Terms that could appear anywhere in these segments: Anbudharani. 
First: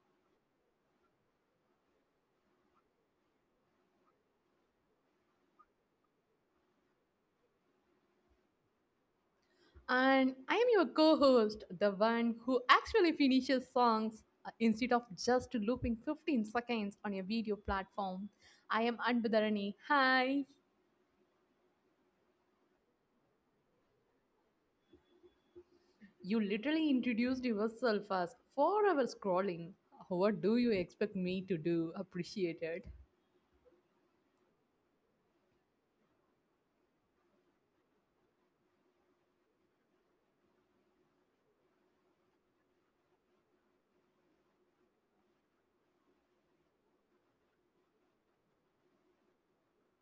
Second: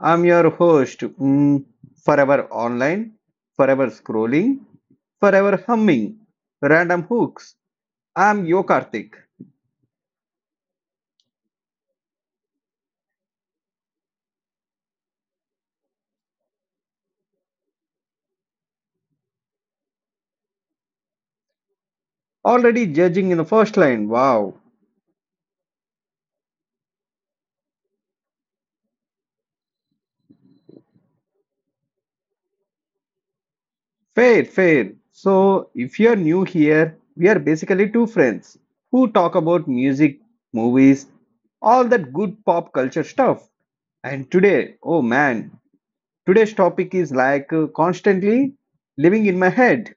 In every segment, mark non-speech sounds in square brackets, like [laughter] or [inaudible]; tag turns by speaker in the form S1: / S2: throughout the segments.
S1: I'm your host, mm, forever online, forever scrolling, forever humming, random hooks. I'm Yo Karthik.
S2: And I am your co host, the one who actually finishes songs instead of just looping 15 seconds on a video platform. I am Anbudharani. Hi.
S1: Already judging in the first line, wow.
S2: You literally introduced yourself as 4 hours scrolling. What do you expect me to do? Appreciate it.
S1: Fair, fair. So, if you're new here, we are basically two friends who talk about music, movies, all that good pop culture stuff. And today, oh man, today's topic is like constantly living in my head.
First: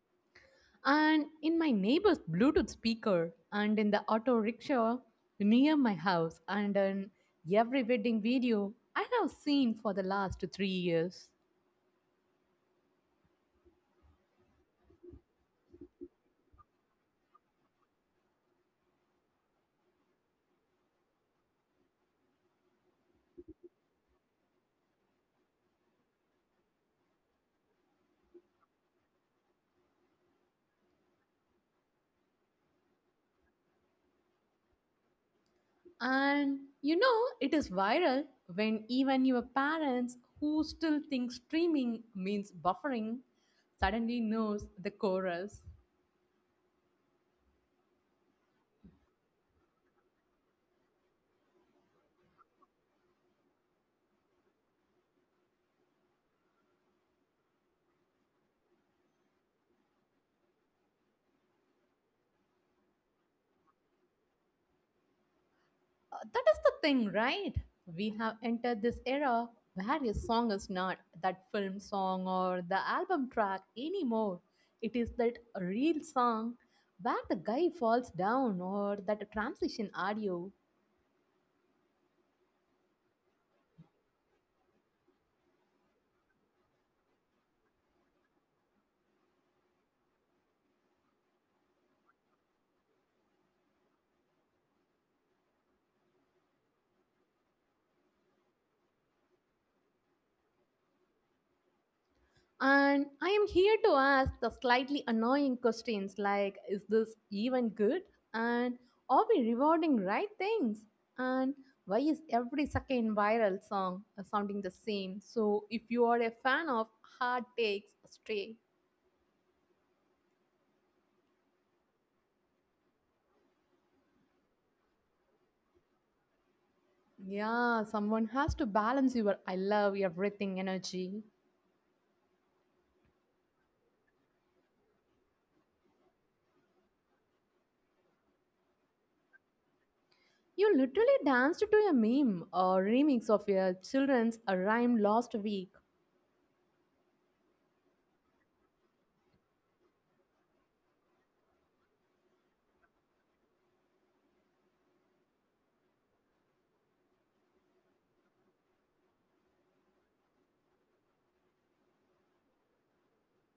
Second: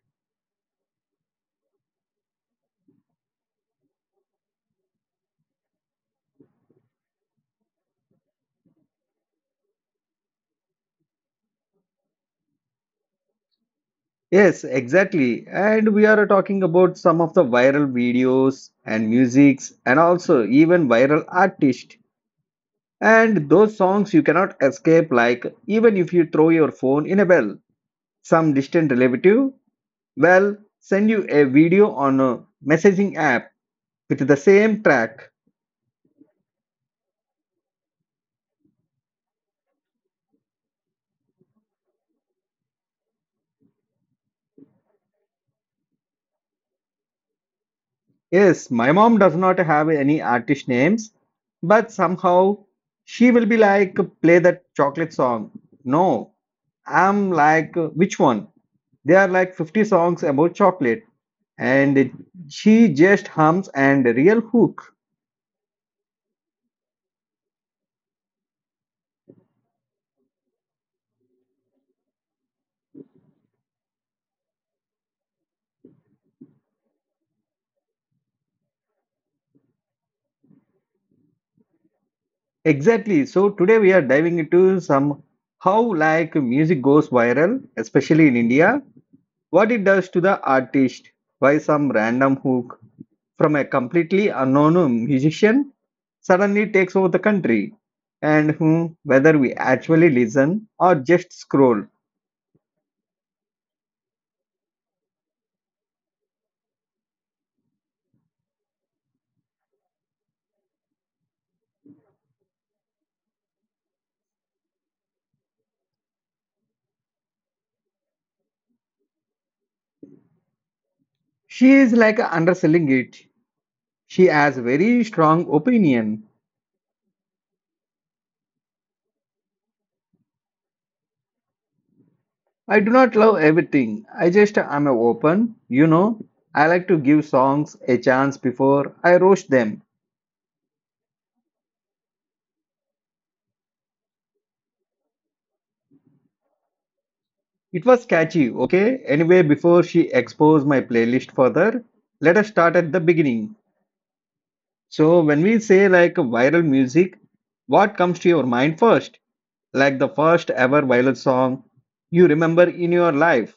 S2: And in my neighbor's Bluetooth speaker, and in the auto rickshaw near my house, and in every wedding video I have seen for the last 3 years.
S1: Yes, exactly. And we are talking about some of the viral videos and musics and also even viral artists. And those songs you cannot escape, like even if you throw your phone in a well, some distant relative well send you a video on a messaging app with the same track.
S2: And it is viral when even your parents, who still think streaming means buffering, suddenly knows the chorus.
S1: Yes, my mom does not have any artist names, but somehow she will be like, play that chocolate song. No, I'm like, which one? There are like 50 songs about chocolate, and she just hums and real hook.
S2: That is the thing, right? We have entered this era where a song is not that film song or the album track anymore. It is that real song where the guy falls down or that transition audio.
S1: Exactly. So today we are diving into some how like music goes viral, especially in India, what it does to the artist, why some random hook from a completely unknown musician suddenly takes over the country, and whether we actually listen or just scroll.
S2: And I am here to ask the slightly annoying questions like, is this even good? And are we rewarding right things? And why is every second viral song sounding the same? So, if you are a fan of hard takes, stray.
S1: She is like underselling it. She has very strong opinion.
S2: Yeah, someone has to balance your I love everything energy.
S1: I do not love everything. I just am open, you know. I like to give songs a chance before I roast them.
S2: You literally danced to a meme or remix of your children's rhyme last week.
S1: It was catchy, okay? Anyway, before she exposed my playlist further, let us start at the beginning. So, when we say like viral music, what comes to your mind first? Like the first ever viral song you remember in your life?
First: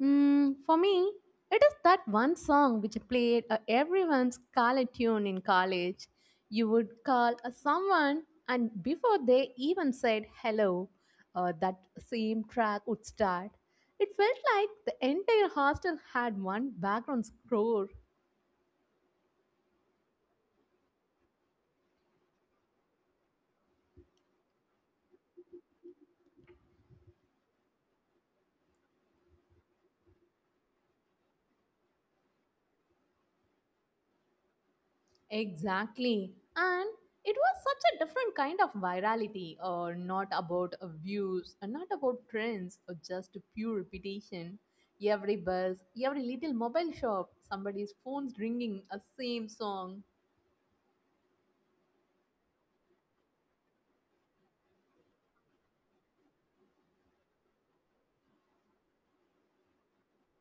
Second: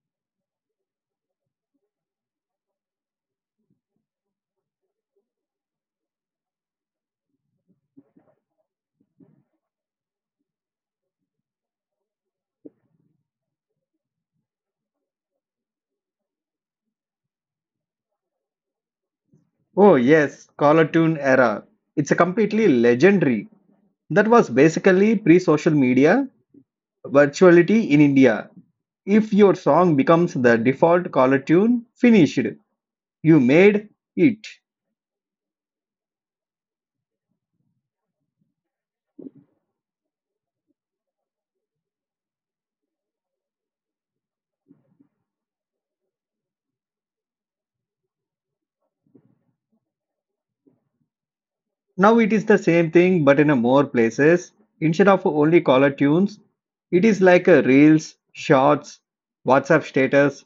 S2: For me, it is that one song which played everyone's college tune in college. You would call someone, and before they even said hello, that same track would start. It felt like the entire hostel had one background score.
S1: Oh, yes, Caller Tune era. It's a completely legendary. That was basically pre social media virtuality in India. If your song becomes the default caller tune, finished. You made it.
S2: Exactly. And it was such a different kind of virality, or not about views, and not about trends, or just pure repetition. Every bus, every little mobile shop, somebody's phone's ringing a same song.
S1: Now it is the same thing but in a more places. Instead of only caller tunes, it is like a reels, shorts, WhatsApp status,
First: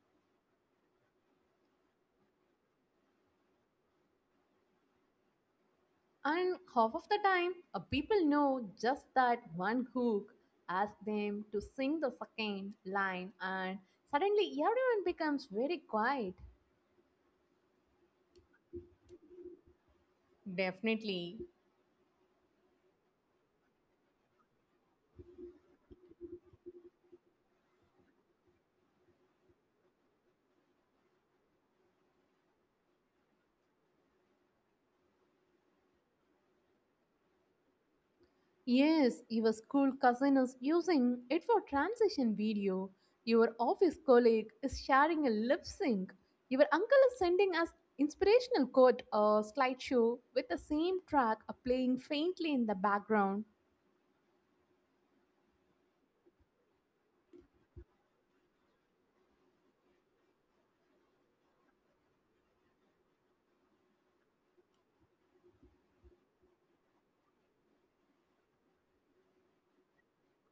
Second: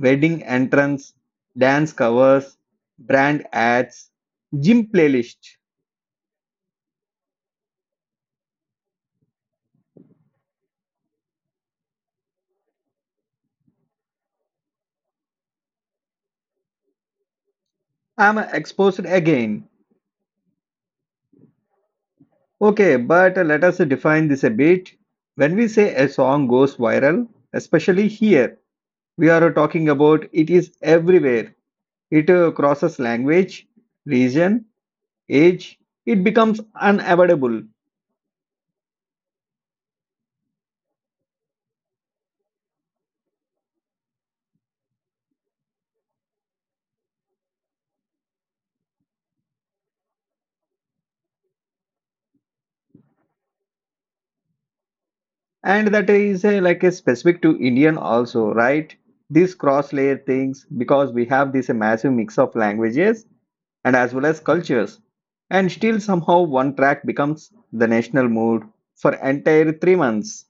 S1: wedding entrance, dance covers, brand ads, gym playlist.
S2: And half of the time, people know just that one hook. Ask them to sing the second line, and suddenly everyone becomes very quiet.
S1: I'm exposed again.
S2: Definitely.
S1: Okay, but let us define this a bit. When we say a song goes viral, especially here, we are talking about it is everywhere. It crosses language, region, age, it becomes unavoidable.
S2: Yes, your school cousin is using it for transition video. Your office colleague is sharing a lip sync. Your uncle is sending us inspirational quote or slideshow with the same track playing faintly in the background.
S1: And that is a, like a specific to indian also, right? These cross layer things, because we have this massive mix of languages and as well as cultures, and still somehow one track becomes the national mood for entire 3 months.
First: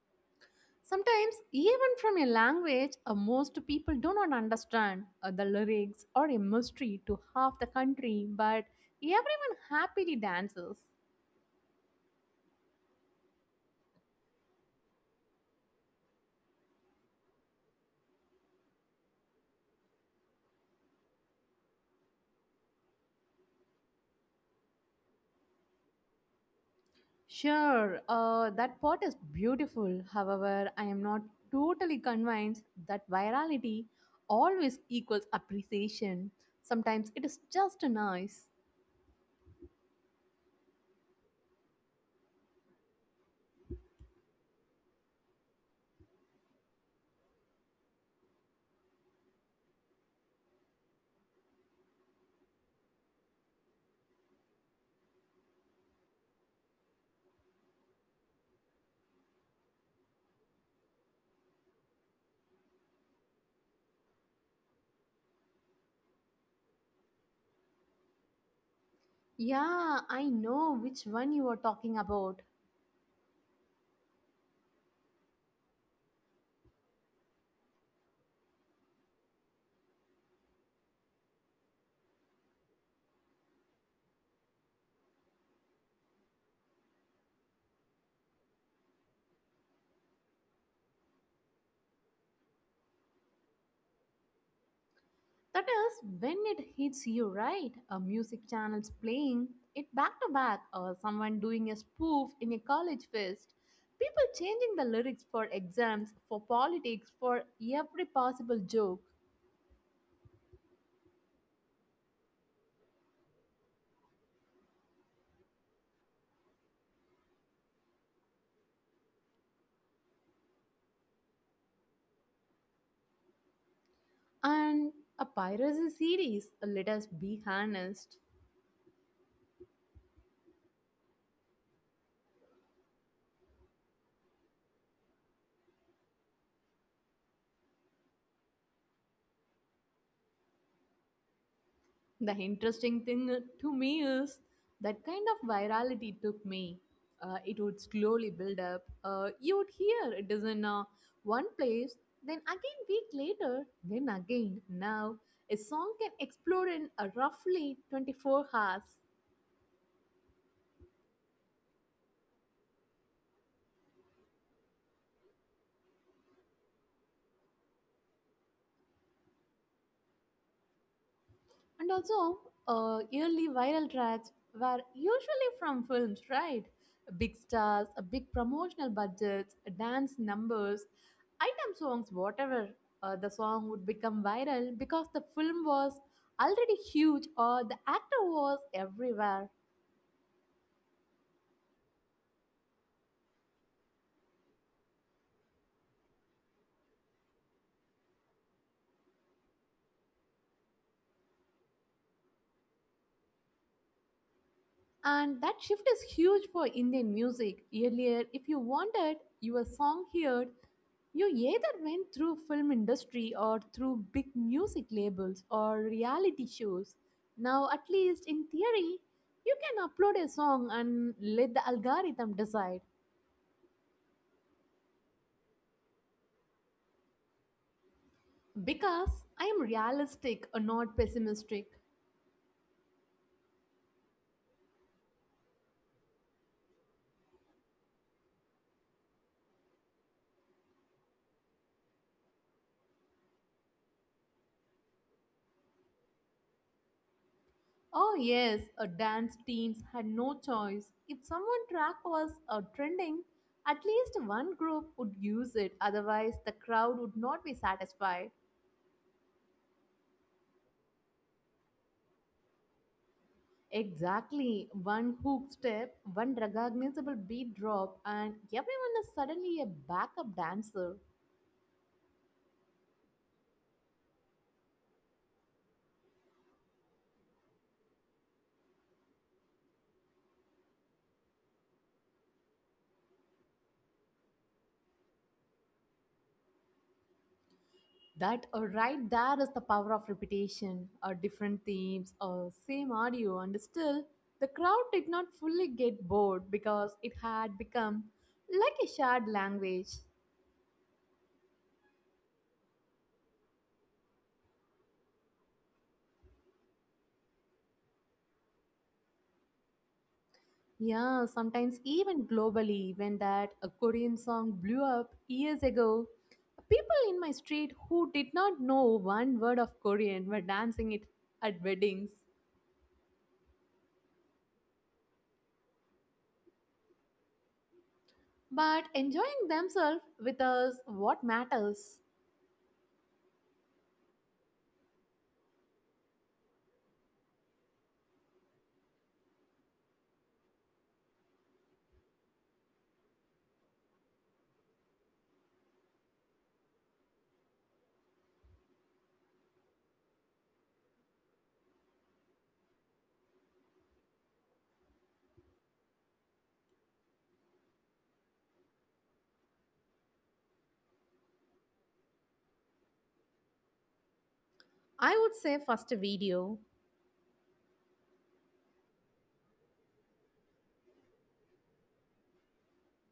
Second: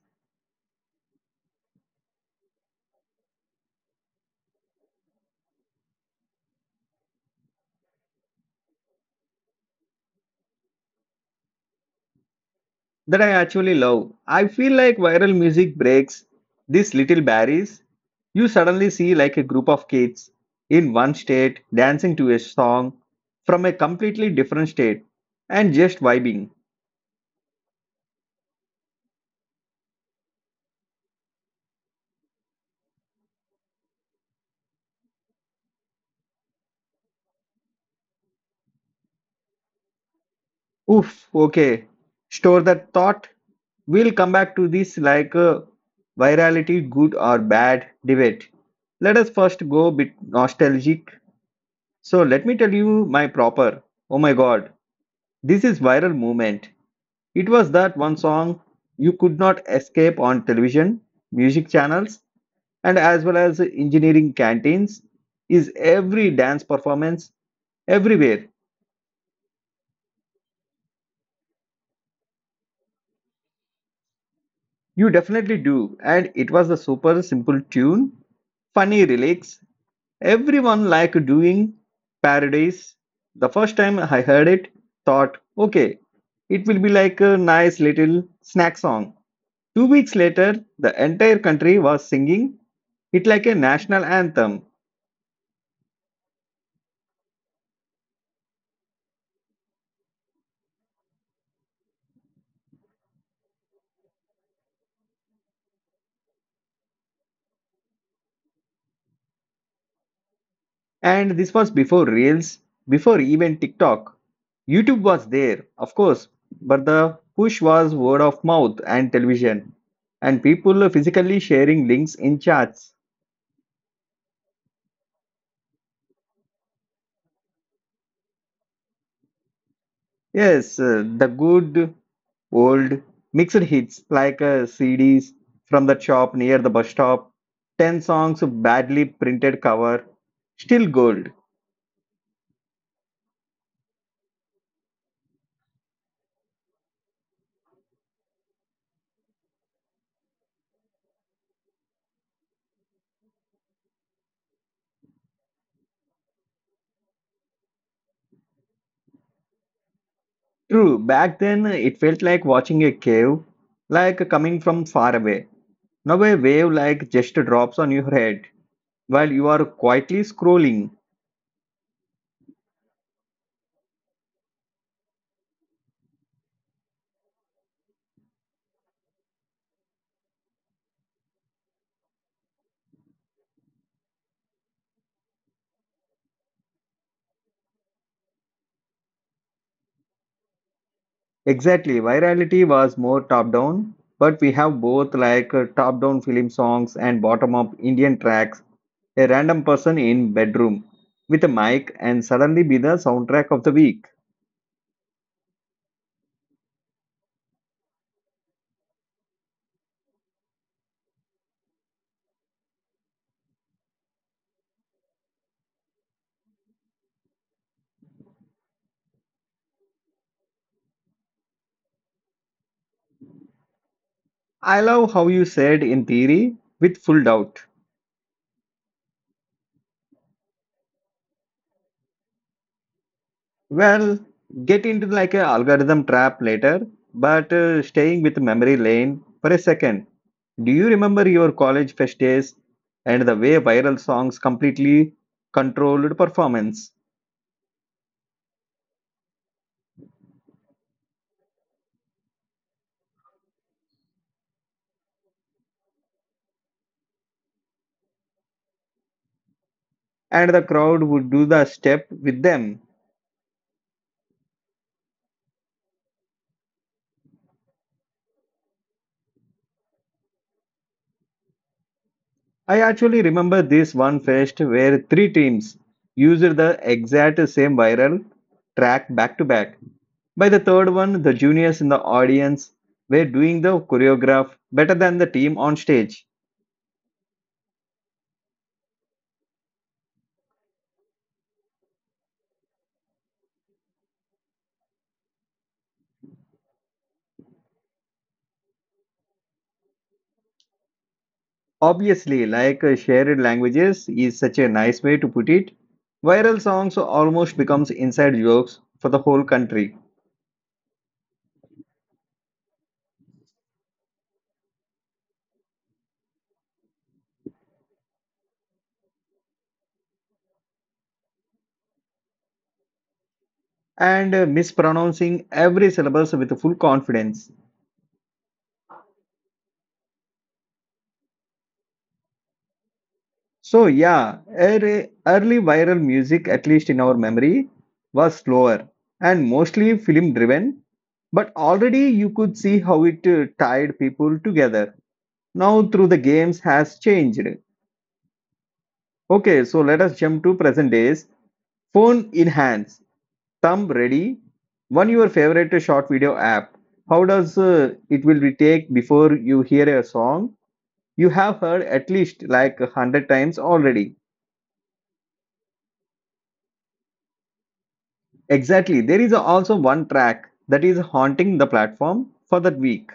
S2: Sometimes, even from a language most people do not understand the lyrics are a mystery to half the country, but everyone happily dances.
S1: That I actually love. I feel like viral music breaks these little barriers. You suddenly see like a group of kids in one state dancing to a song from a completely different state and just vibing.
S2: Sure, that pot is beautiful. However, I am not totally convinced that virality always equals appreciation. Sometimes it is just nice.
S1: Oof, okay. Store that thought. We'll come back to this like a virality good or bad debate. Let us first go a bit nostalgic. So let me tell you my proper. Oh my god, this is viral movement. It was that one song you could not escape on television, music channels, and as well as engineering canteens is every dance performance everywhere.
S2: Yeah, I know which one you are talking about.
S1: You definitely do. And it was a super simple tune, funny lyrics. Everyone liked doing parodies. The first time I heard it, thought, okay, it will be like a nice little snack song. 2 weeks later, the entire country was singing it like a national anthem.
S2: That is when it hits you right. A music channel's playing it back to back, or someone doing a spoof in a college fest. People changing the lyrics for exams, for politics, for every possible joke.
S1: And this was before Reels, before even TikTok. YouTube was there, of course, but the push was word of mouth and television, and people physically sharing links in chats.
S2: And a piracy series, let us be honest.
S1: Yes, the good old mixed hits like CDs from the shop near the bus stop, 10 songs badly printed cover, still gold.
S2: The interesting thing to me is that kind of virality took me. It would slowly build up. You would hear it is in one place, then again week later, then again now. A song can explode in roughly 24 hours.
S1: True, back then it felt like watching a cave, like coming from far away. Now a wave like just drops on your head while you are quietly scrolling.
S2: And also, early viral tracks were usually from films, right? Big stars, big promotional budgets, dance numbers, item songs, whatever. The song would become viral because the film was already huge or the actor was everywhere.
S1: Exactly, virality was more top down, but we have both like top down film songs and bottom up Indian tracks. A random person in bedroom with a mic and suddenly be the soundtrack of the week.
S2: And that shift is huge for Indian music. Earlier, if you wanted your song heard, you either went through film industry or through big music labels or reality shows. Now, at least in theory, you can upload a song and let the algorithm decide.
S1: I love how you said in theory with full doubt.
S2: Because I am realistic, not pessimistic.
S1: Well, get into like a algorithm trap later, but staying with memory lane for a second. Do you remember your college fest days and the way viral songs completely controlled performance
S2: Oh, yes, a dance teams had no choice. If someone track was trending, at least one group would use it. Otherwise, the crowd would not be satisfied.
S1: and the crowd would do the step with them?
S2: Exactly, one hook step, one recognizable beat drop, and everyone is suddenly a backup dancer.
S1: I actually remember this one fest where three teams used the exact same viral track back to back. By the third one, the juniors in the audience were doing the choreograph better than the team on stage.
S2: That right there is the power of repetition, different themes, same audio, and still the crowd did not fully get bored because it had become like a shared language.
S1: Obviously, like shared languages is such a nice way to put it, viral songs almost becomes inside jokes for the whole country
S2: Yeah, sometimes even globally, when that a Korean song blew up years ago, people in my street who did not know one word of Korean were dancing it at weddings,
S1: and mispronouncing every syllable with full confidence.
S2: but enjoying themselves with us what matters.
S1: So yeah, early viral music, at least in our memory, was slower and mostly film driven, but already you could see how it tied people together. Now through the games has changed. Okay, so let us jump to present days, phone in hands, thumb ready. One your favorite short video app. How does it will be take before you hear a song you have heard at least like a hundred times already?
S2: I would say first video.
S1: Exactly. There is also one track that is haunting the platform for that week.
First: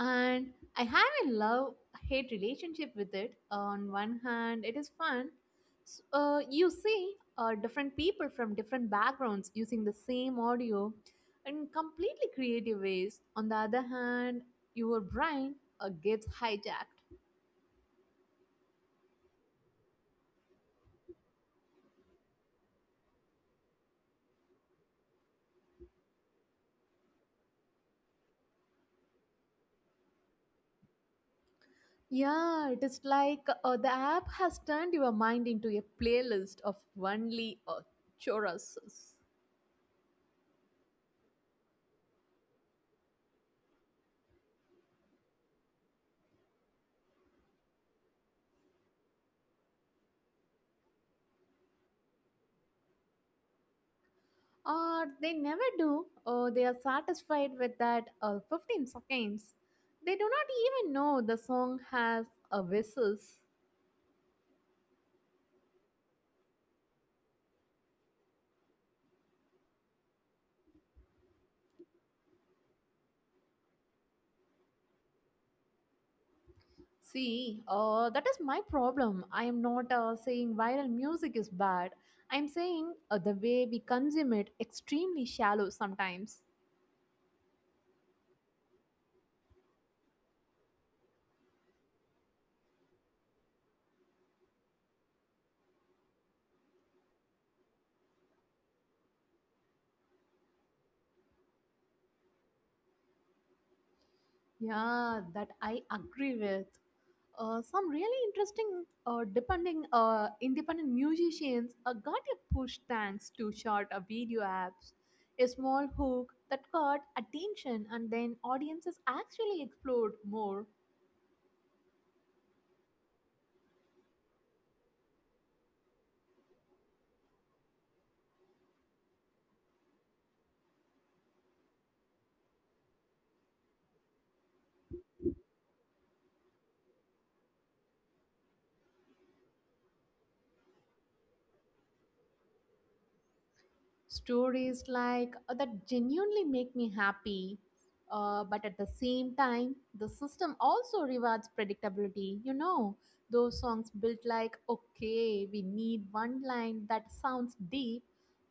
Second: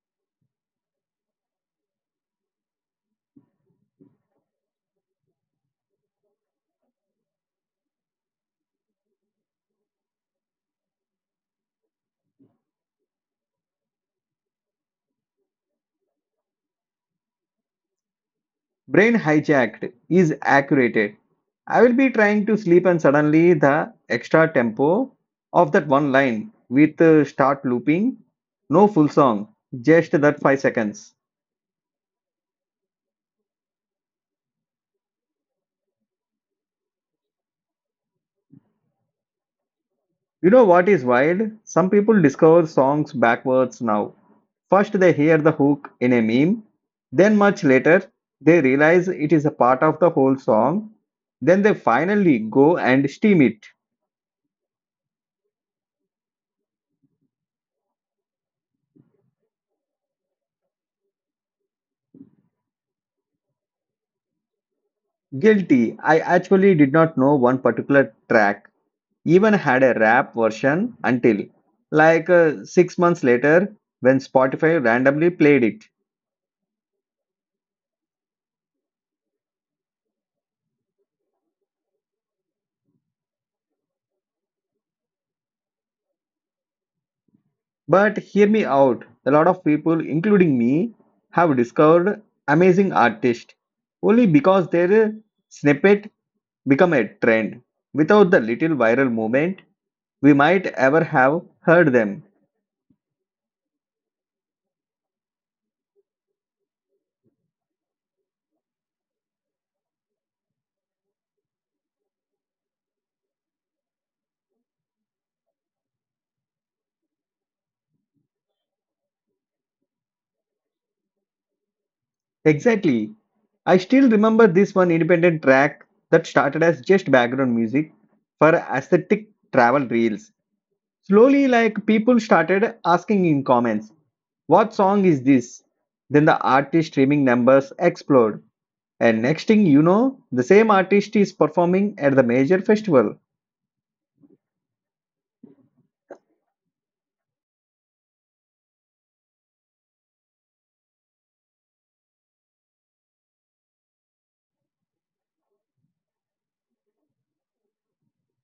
S2: And I have a love hate relationship with it. On one hand, it is fun. You see different people from different backgrounds using the same audio in completely creative ways. On the other hand, your brain gets hijacked.
S1: Brain hijacked is accurate. I will be trying to sleep and suddenly the extra tempo of that one line with start looping, no full song, just that 5 seconds.
S2: Yeah, it is like the app has turned your mind into a playlist of only choruses.
S1: You know what is wild? Some people discover songs backwards now. First, they hear the hook in a meme. Then, much later, they realize it is a part of the whole song. Then they finally go and steam it.
S2: Or they never do, or they are satisfied with that 15 seconds. They do not even know the song has a whistles.
S1: Guilty. I actually did not know one particular track even had a rap version until like 6 months later when Spotify randomly played it.
S2: See, that is my problem. I am not saying viral music is bad. I am saying the way we consume it extremely shallow sometimes.
S1: But hear me out. A lot of people, including me, have discovered amazing artists only because their snippet become a trend. Without the little viral movement, we might ever have heard them.
S2: Yeah, that I agree with. Some really interesting depending independent musicians got a push thanks to short video apps, a small hook that caught attention, and then audiences actually explored more.
S1: Exactly. I still remember this one independent track that started as just background music for aesthetic travel reels. Slowly, like people started asking in comments, what song is this? Then the artist streaming numbers explode. And next thing you know, the same artist is performing at the major festival.
S2: Stories like that genuinely make me happy, but at the same time the system also rewards predictability. You know, those songs built like, okay, we need one line that sounds deep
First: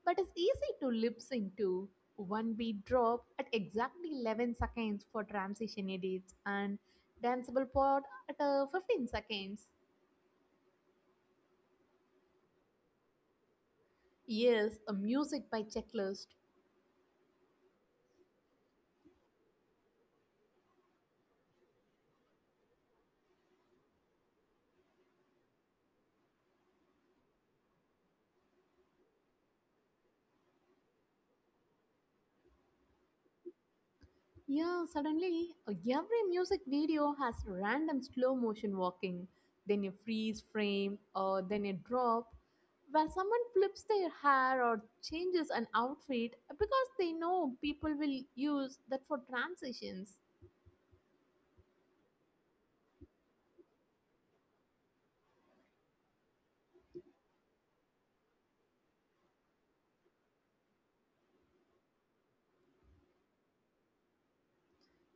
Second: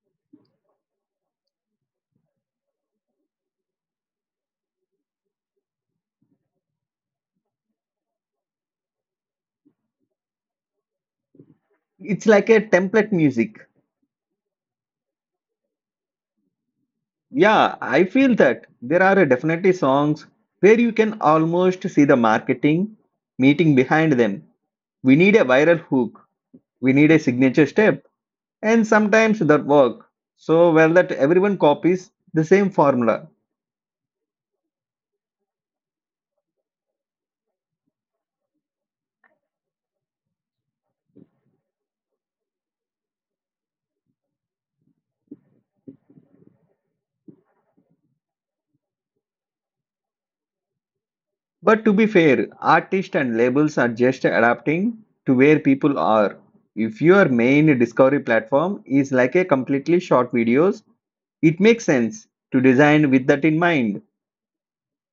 S2: but is easy to lip sync to, one beat drop at exactly 11 seconds for transition edits and danceable part at 15 seconds.
S1: It's like a template music.
S2: Yes, a music by checklist.
S1: Yeah, I feel that there are definitely songs where you can almost see the marketing meeting behind them. We need a viral hook, we need a signature step, and sometimes that work so well that everyone copies the same formula.
S2: Yeah, suddenly every music video has random slow motion walking, then a freeze frame, or then a drop, where someone flips their hair or changes an outfit because they know people will use that for transitions.
S1: But to be fair, artists and labels are just adapting to where people are. If your main discovery platform is like a completely short videos, it makes sense to design with that in mind.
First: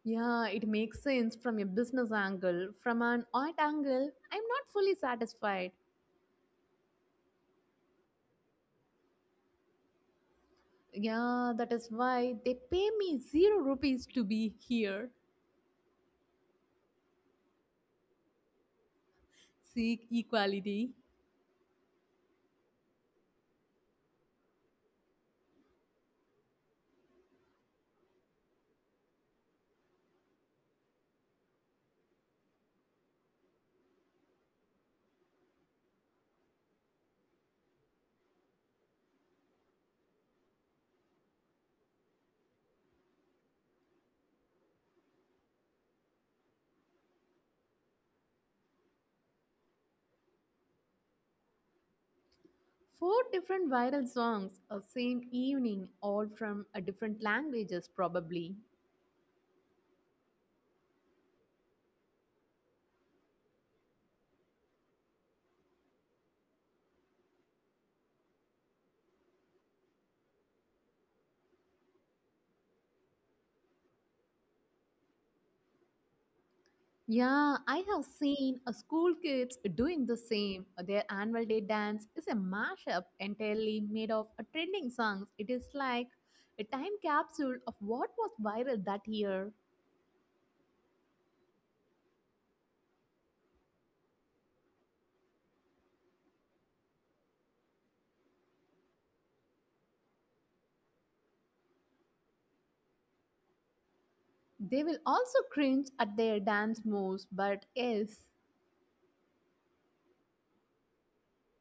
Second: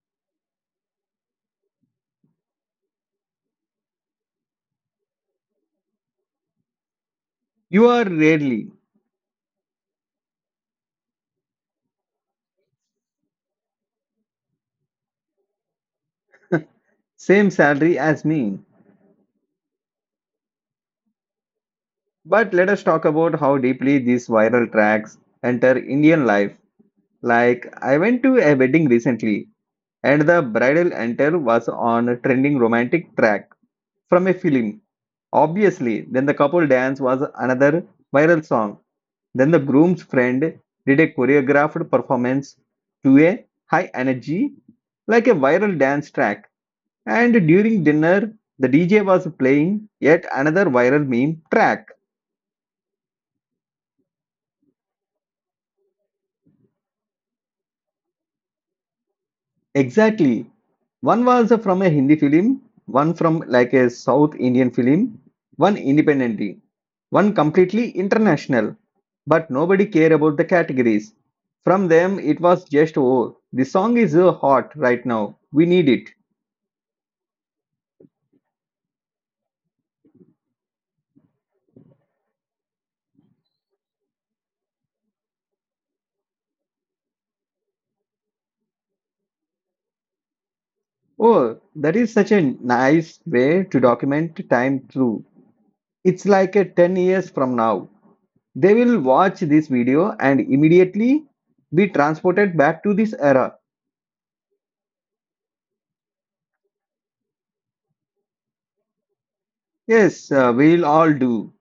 S2: Yeah, it makes sense from a business angle. From an art angle, I'm not fully satisfied.
S1: You are rarely
S2: Yeah, that is why they pay me 0 rupees to be here.
S1: same salary as me.
S2: Seek equality.
S1: But let us talk about how deeply these viral tracks enter Indian life. Like I went to a wedding recently and the bridal enter was on a trending romantic track from a film. Obviously, then the couple dance was another viral song. Then the groom's friend did a choreographed performance to a high energy, like a viral dance track. And during dinner, the DJ was playing yet another viral meme track.
S2: Four different viral songs, a same evening, all from a different languages, probably.
S1: Exactly. One was from a Hindi film, one from like a South Indian film, one independently, one completely international. But nobody care about the categories. From them, it was just, oh, the song is hot right now. We need it.
S2: Yeah, I have seen a school kids doing the same. Their annual day dance is a mashup entirely made of a trending songs. It is like a time capsule of what was viral that year.
S1: Oh, that is such a nice way to document time through. It's like a 10 years from now. They will watch this video and immediately be transported back to this era.
S2: They will also cringe at their dance moves, but yes.
S1: Yes, we'll all do.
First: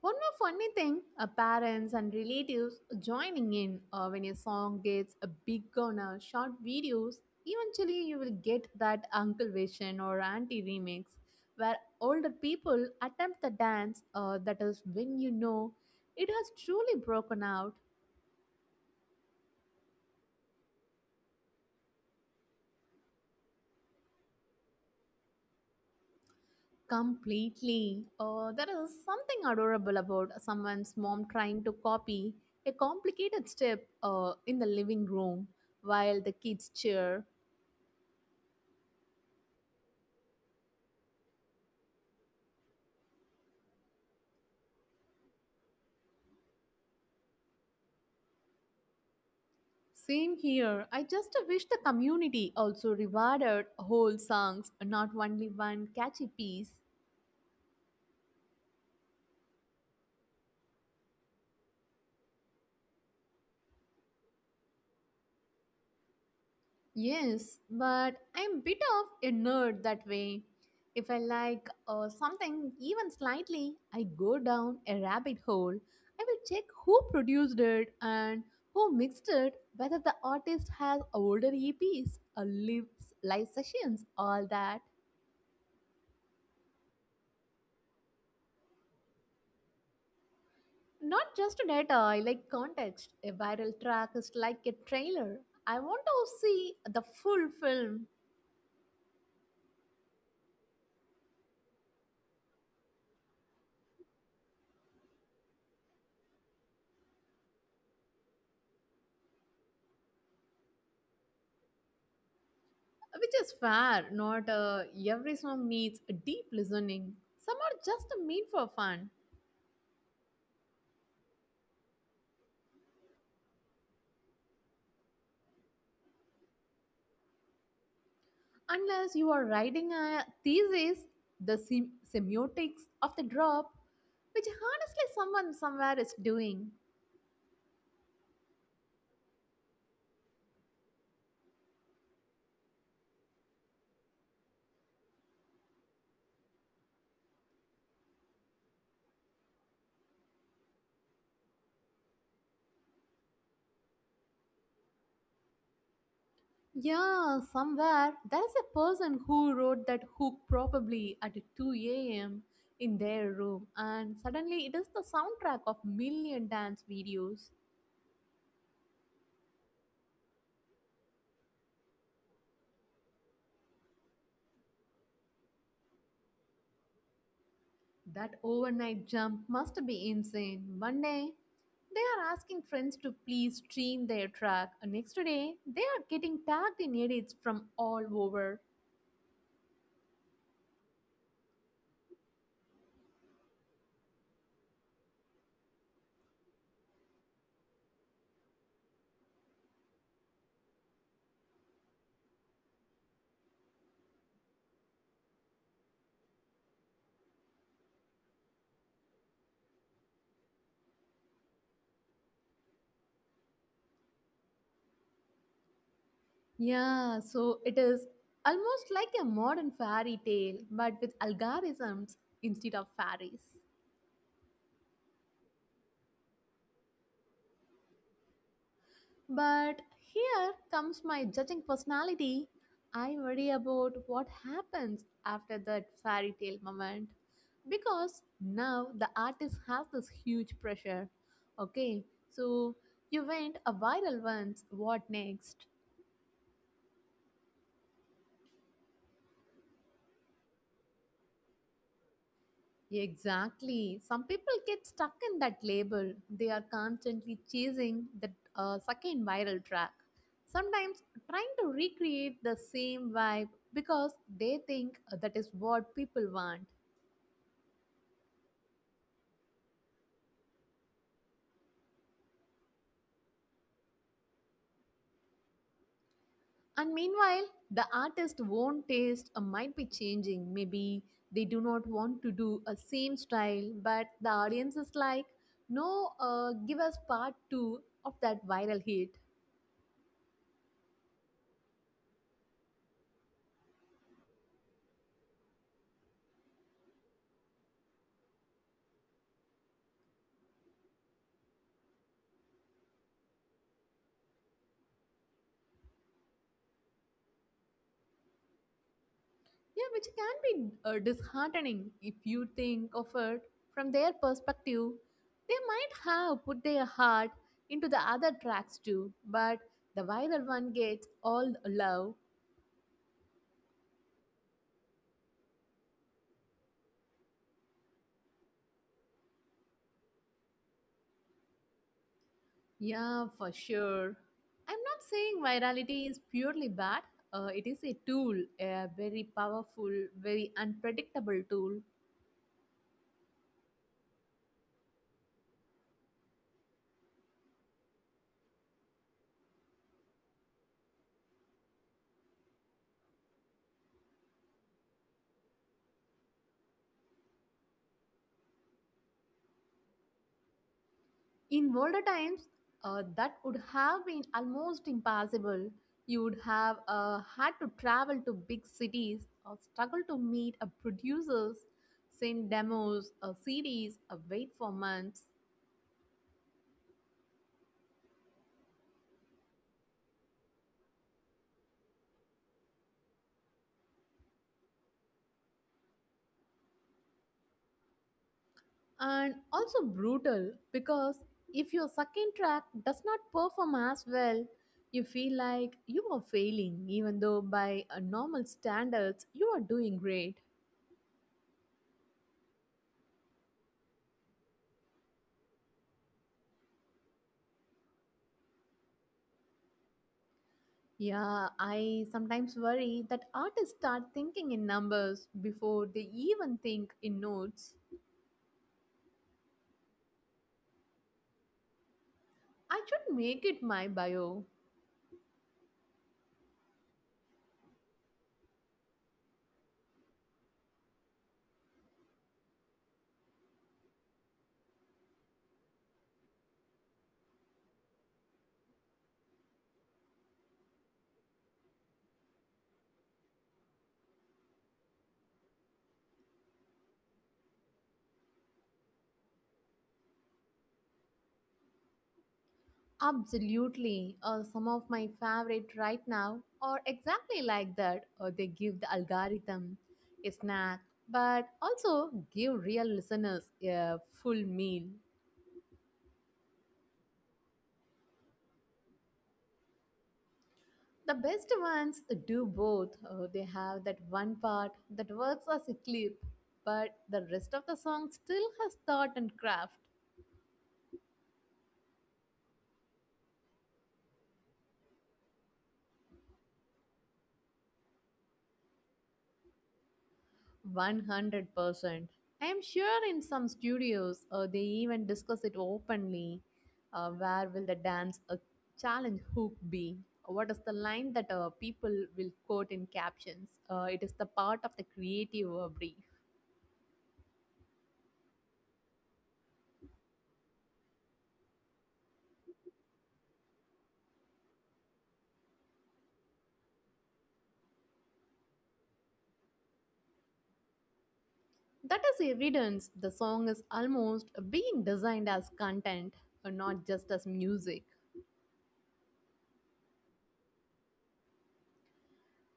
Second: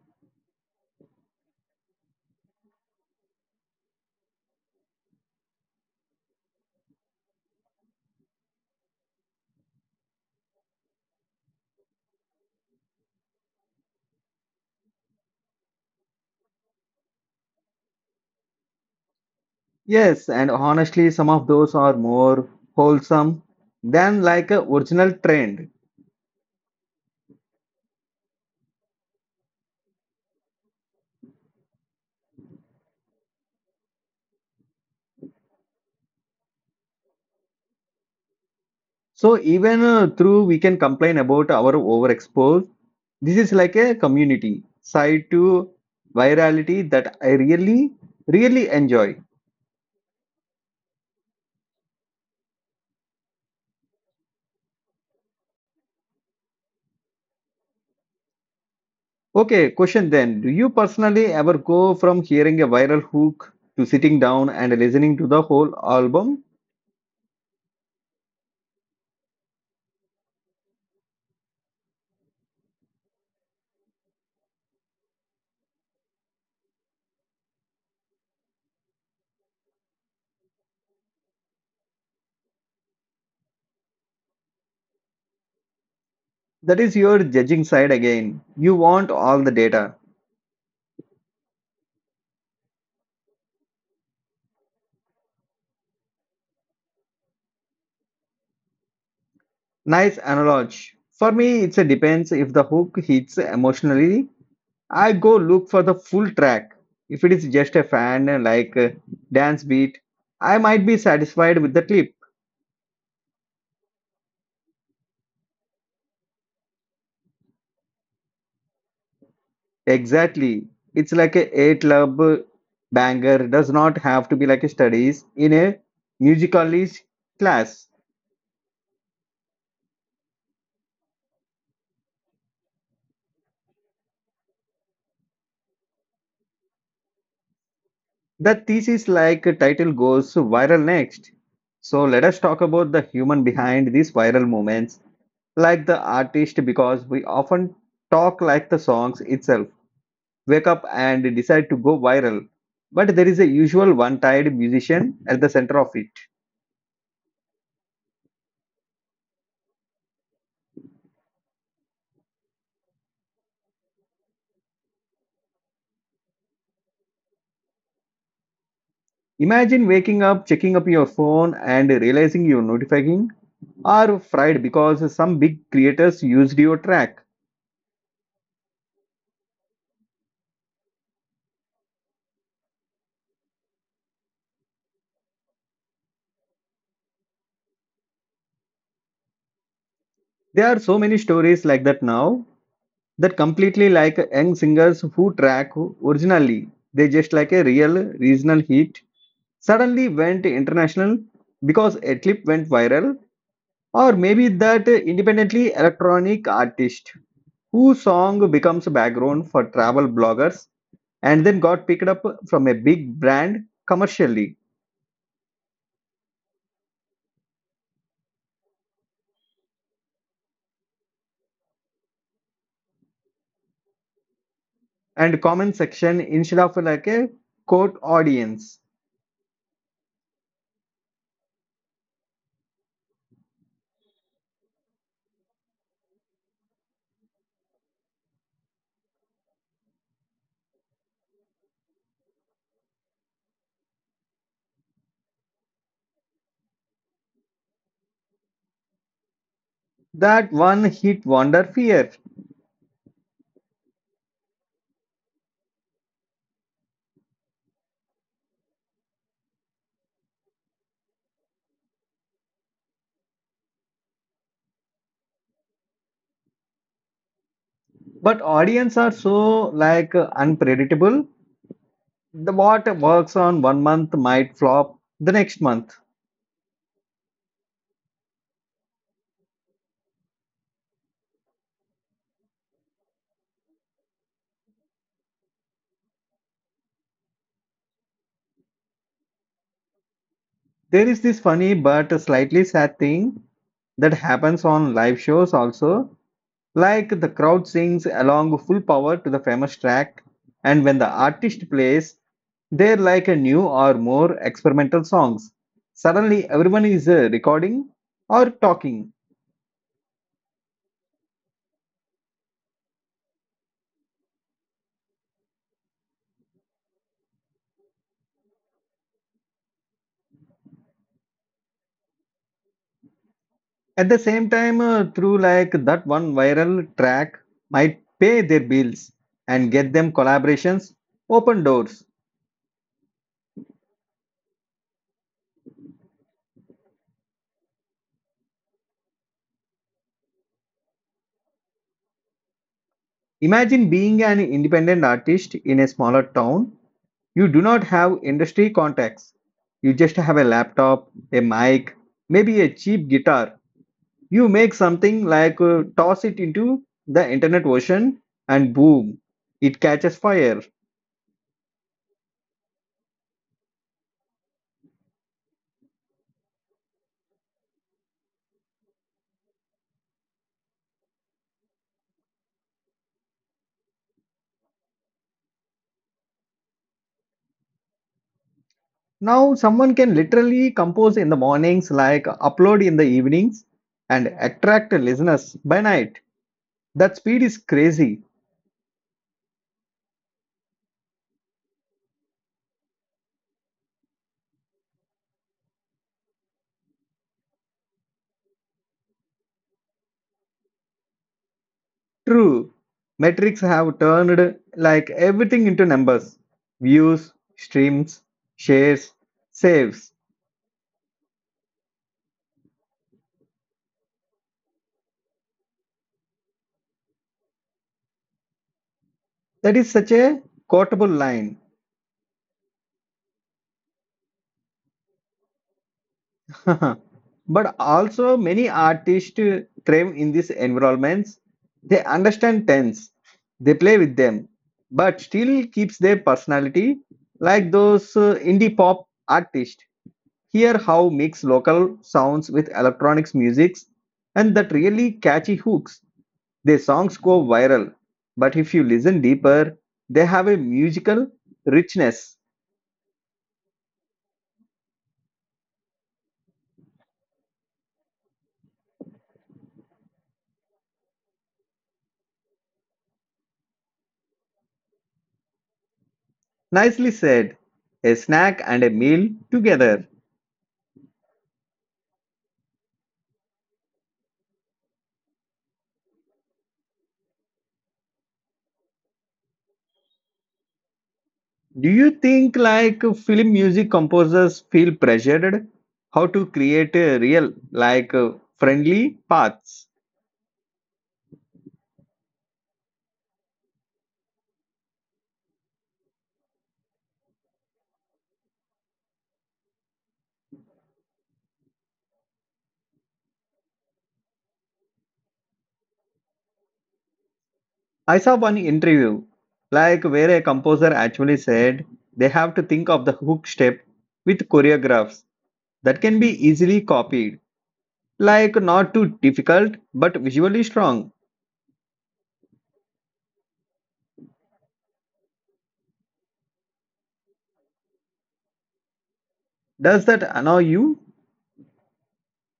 S2: One more funny thing, parents and relatives joining in when a song gets a big on short videos, eventually you will get that uncle version or auntie remix where older people attempt the dance, that is when you know it has truly broken out
S1: Yes, and honestly, some of those are more wholesome than like a original trend.
S2: completely. There is something adorable about someone's mom trying to copy a complicated step in the living room while the kids cheer.
S1: So even through we can complain about our overexposed. This is like a community side to virality that I really, really enjoy.
S2: Same here. I just wish the community also rewarded whole songs, not only one catchy piece.
S1: Okay, question then. Do you personally ever go from hearing a viral hook to sitting down and listening to the whole album?
S2: Yes, but I'm bit of a nerd that way. If I like something even slightly, I go down a rabbit hole. I will check who produced it and who mixed it, whether the artist has older EPs, or live sessions, all that.
S1: That is your judging side again. You want all the data.
S2: Not just data, I like context. A viral track is like a trailer. I want to see the full film,
S1: Nice analogy. For me, it's a depends if the hook hits emotionally. I go look for the full track. If it is just a fan like a dance beat, I might be satisfied with the clip.
S2: which is fair. Not every song needs a deep listening. Some are just made for fun.
S1: Exactly. It's like a eight club banger does not have to be like a studies in a musicalist class.
S2: Unless you are writing a thesis, the semiotics of the drop, which honestly someone somewhere is doing.
S1: The thesis like title goes viral next. So let us talk about the human behind these viral moments, like the artist, because we often talk like the songs itself wake up and decide to go viral, but there is a usual one-tied musician at the center of it.
S2: Yeah, somewhere there's a person who wrote that hook probably at 2 a.m. in their room, and suddenly it is the soundtrack of million dance videos.
S1: Imagine waking up, checking up your phone and realizing you're notifying are fried because some big creators used your track.
S2: That overnight jump must be insane. One day, they are asking friends to please stream their track. And next day, they are getting tagged in edits from all over.
S1: There are so many stories like that now, that completely like young singers who track originally, they just like a real regional hit, suddenly went international because a clip went viral, or maybe that independently electronic artist whose song becomes background for travel bloggers and then got picked up from a big brand commercially.
S2: Yeah, so it is almost like a modern fairy tale, but with algorithms instead of fairies.
S1: And comment section instead of like a quote audience.
S2: But here comes my judging personality. I worry about what happens after that fairy tale moment. Because now the artist has this huge pressure. Okay, so you went a viral once, what next?
S1: That one hit wonder fear.
S2: Exactly. Some people get stuck in that label. They are constantly chasing that second viral track. Sometimes trying to recreate the same vibe because they think that is what people want.
S1: But audience are so like unpredictable. The what works on 1 month might flop the next month.
S2: And meanwhile, the artist's own taste might be changing. Maybe they do not want to do a same style, but the audience is like, no, give us part two of that viral hit.
S1: There is this funny but slightly sad thing that happens on live shows also. Like the crowd sings along full power to the famous track, and when the artist plays, they're like a new or more experimental songs. Suddenly, everyone is recording or talking
S2: Yeah, which can be disheartening if you think of it from their perspective. They might have put their heart into the other tracks too, but the viral one gets all the love.
S1: at the same time through like that one viral track might pay their bills and get them collaborations, open doors.
S2: Yeah, for sure. I'm not saying virality is purely bad. It is a tool, a very powerful, very unpredictable tool.
S1: Imagine being an independent artist in a smaller town. You do not have industry contacts. You just have a laptop, a mic, maybe a cheap guitar. You make something like toss it into the internet ocean, and boom, it catches fire.
S2: In older times, that would have been almost impossible. You would have had to travel to big cities or struggle to meet producers, send demos, CDs, wait for months.
S1: Now someone can literally compose in the mornings, like upload in the evenings, and attract listeners by night. That speed is crazy.
S2: And also brutal because if your second track does not perform as well, you feel like you are failing, even though by normal standards you are doing great.
S1: True, metrics have turned like everything into numbers: views, streams, shares, saves.
S2: Yeah, I sometimes worry that artists start thinking in numbers before they even think in notes.
S1: That is such a quotable line.
S2: I should make it my bio.
S1: [laughs] But also, many artists thrive in these environments. They understand trends, they play with them, but still keeps their personality. Like those indie pop artists, hear how mix local sounds with electronics musics, and that really catchy hooks. Their songs go viral, but if you listen deeper, they have a musical richness.
S2: Absolutely. Some of my favorite right now are exactly like that, or they give the algorithm a snack, but also give real listeners a full meal.
S1: Nicely said. A snack and a meal together.
S2: The best ones do both. They have that one part that works as a clip, but the rest of the song still has thought and craft.
S1: Do you think like film music composers feel pressured how to create a real like friendly paths?
S2: 100%. I am sure in some studios they even discuss it openly. Where will the dance challenge hook be? What is the line that people will quote in captions? It is the part of the creative brief.
S1: I saw one interview like where a composer actually said they have to think of the hook step with choreographs that can be easily copied. Like not too difficult but visually strong.
S2: That is evidence the song is almost being designed as content and not just as music.
S1: Does that annoy you?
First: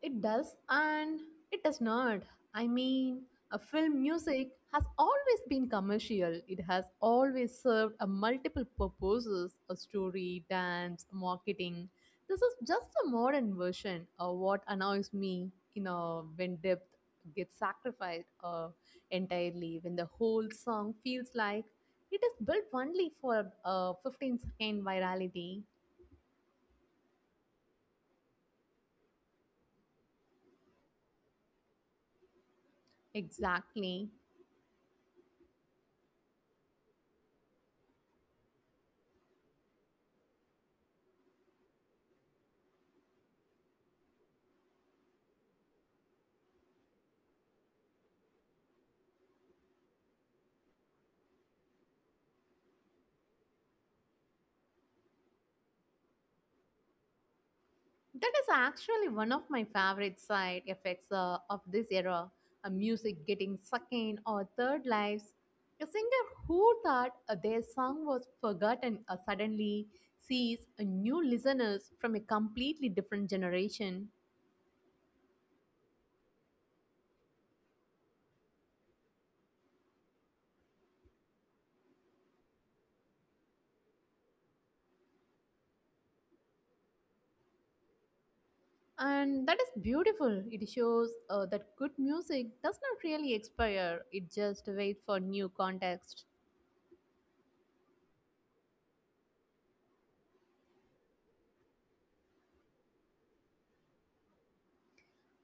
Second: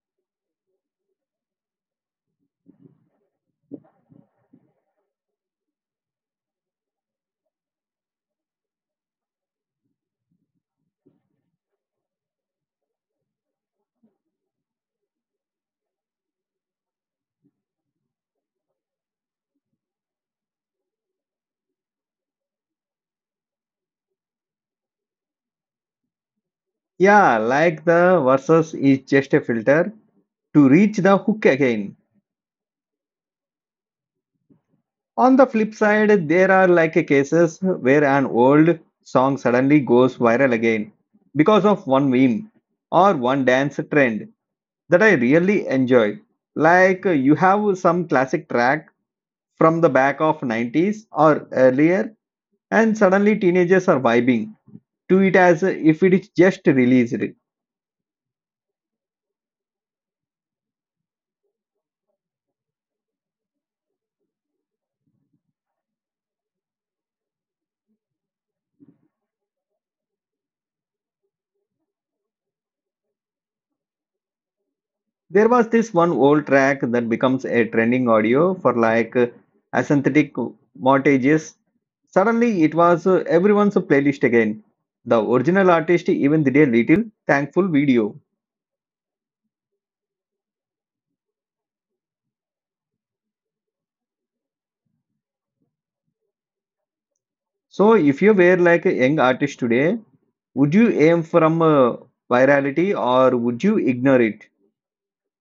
S2: It does and it does not. I mean, a film music has always been commercial. It has always served a multiple purposes, a story, dance, marketing. This is just a modern version of what annoys me, when depth gets sacrificed entirely, when the whole song feels like it is built only for a 15-second virality.
S1: Yeah, like the verses is just a filter to reach the hook again.
S2: Exactly.
S1: On the flip side, there are like cases where an old song suddenly goes viral again because of one meme or one dance trend that I really enjoy. Like you have some classic track from the back of 90s or earlier, and suddenly teenagers are vibing to it as if it is just released.
S2: That is actually one of my favorite side effects of this era. A music getting second or third lives. A singer who thought their song was forgotten suddenly sees a new listeners from a completely different generation.
S1: There was this one old track that becomes a trending audio for like synthetic mortgages. Suddenly, it was everyone's playlist again. The original artist even did a little thankful video.
S2: And that is beautiful. It shows that good music does not really expire, it just waits for new context.
S1: So, if you were like a young artist today, would you aim from virality, or would you ignore it?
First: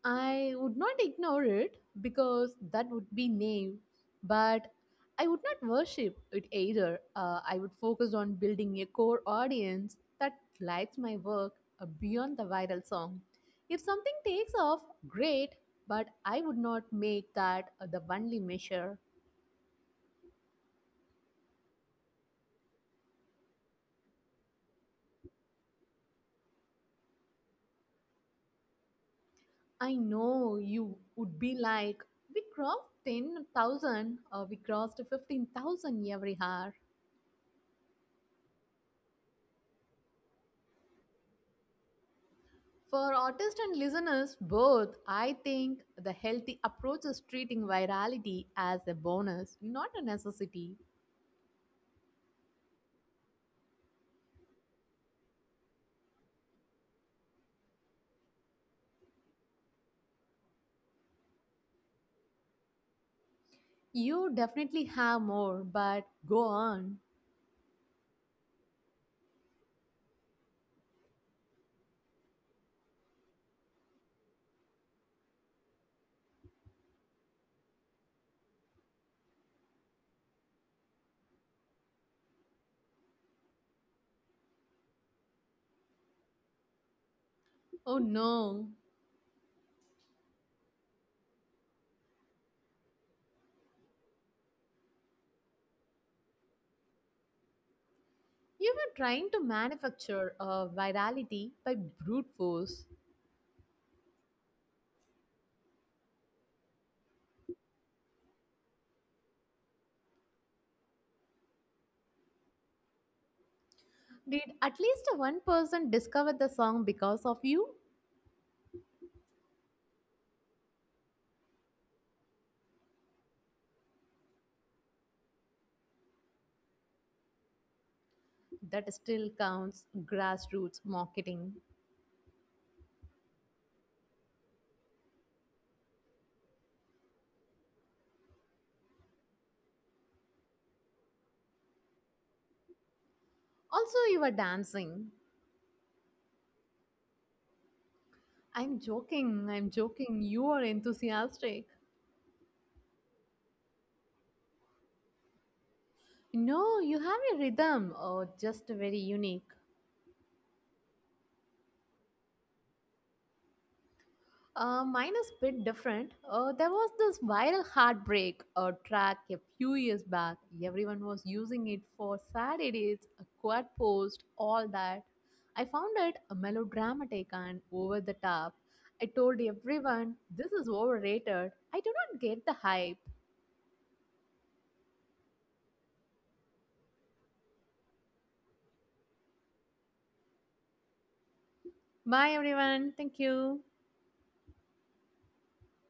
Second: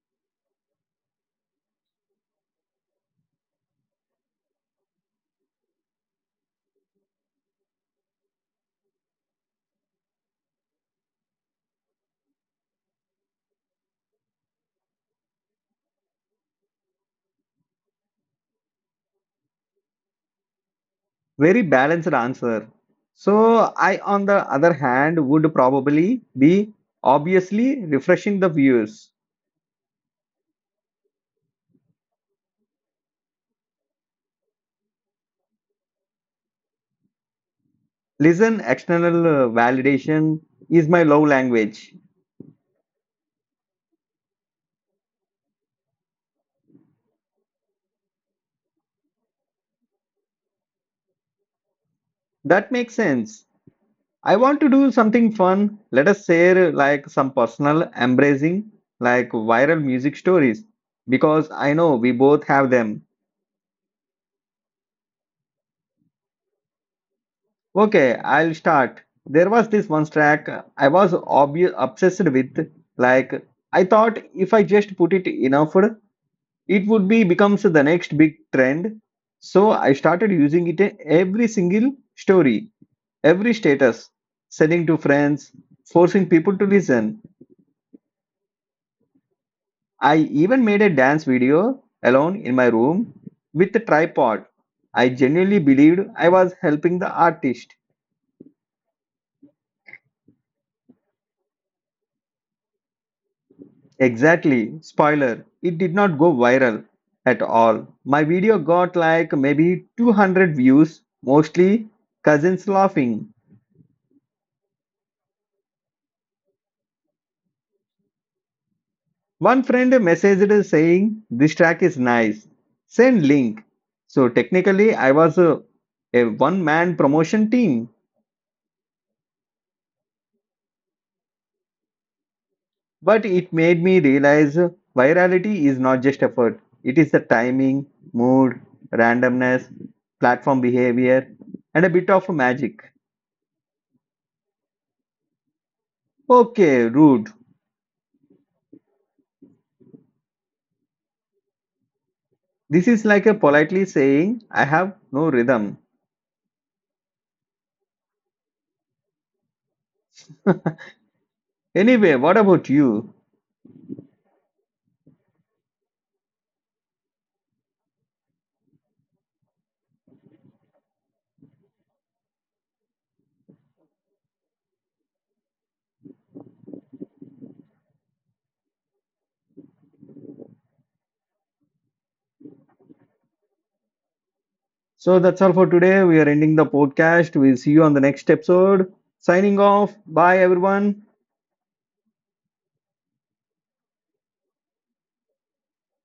S2: I would not ignore it because that would be naive, but I would not worship it either. I would focus on building a core audience that likes my work beyond the viral song. If something takes off, great, but I would not make that the only measure.
S1: Very balanced answer. So, I, on the other hand, would probably be obviously refreshing the views.
S2: I know you would be like, we crossed 10,000, we crossed 15,000 every hour.
S1: Listen, external validation is my love language.
S2: For artists and listeners both, I think the healthy approach is treating virality as a bonus, not a necessity.
S1: That makes sense. I want to do something fun. Let us share like some personal embracing, like viral music stories, because I know we both have them.
S2: You definitely have more, but go on.
S1: Okay, I'll start. There was this one track I was obsessed with. Like, I thought if I just put it enough, it would be becomes the next big trend. So I started using it in every single story. Every status, selling to friends, forcing people to listen.
S2: Oh no.
S1: I even made a dance video alone in my room with a tripod. I genuinely believed I was helping the artist.
S2: You were trying to manufacture a virality by brute force.
S1: Exactly. Spoiler, it did not go viral at all. My video got like maybe 200 views, mostly cousins laughing.
S2: Did at least one person discover the song because of you?
S1: One friend messaged saying this track is nice. Send link. So technically I was a, one man promotion team,
S2: That still counts grassroots marketing.
S1: but it made me realize virality is not just effort. It is the timing, mood, randomness, platform behavior and a bit of magic.
S2: Also, you are dancing.
S1: Okay, rude.
S2: I'm joking, I'm joking. You are enthusiastic.
S1: This is like a politely saying I have no rhythm.
S2: No, you have a rhythm, just very unique.
S1: Anyway, what about you?
S2: Mine is a bit different. There was this viral heartbreak track a few years back. Everyone was using it for sad edits, a quad post, all that. I found it a melodramatic and over the top. I told everyone this is overrated. I do not get the hype.
S1: So that's all for today. We are ending the podcast. We'll see you on the next episode. Signing off. Bye, everyone.
S2: Bye, everyone. Thank you.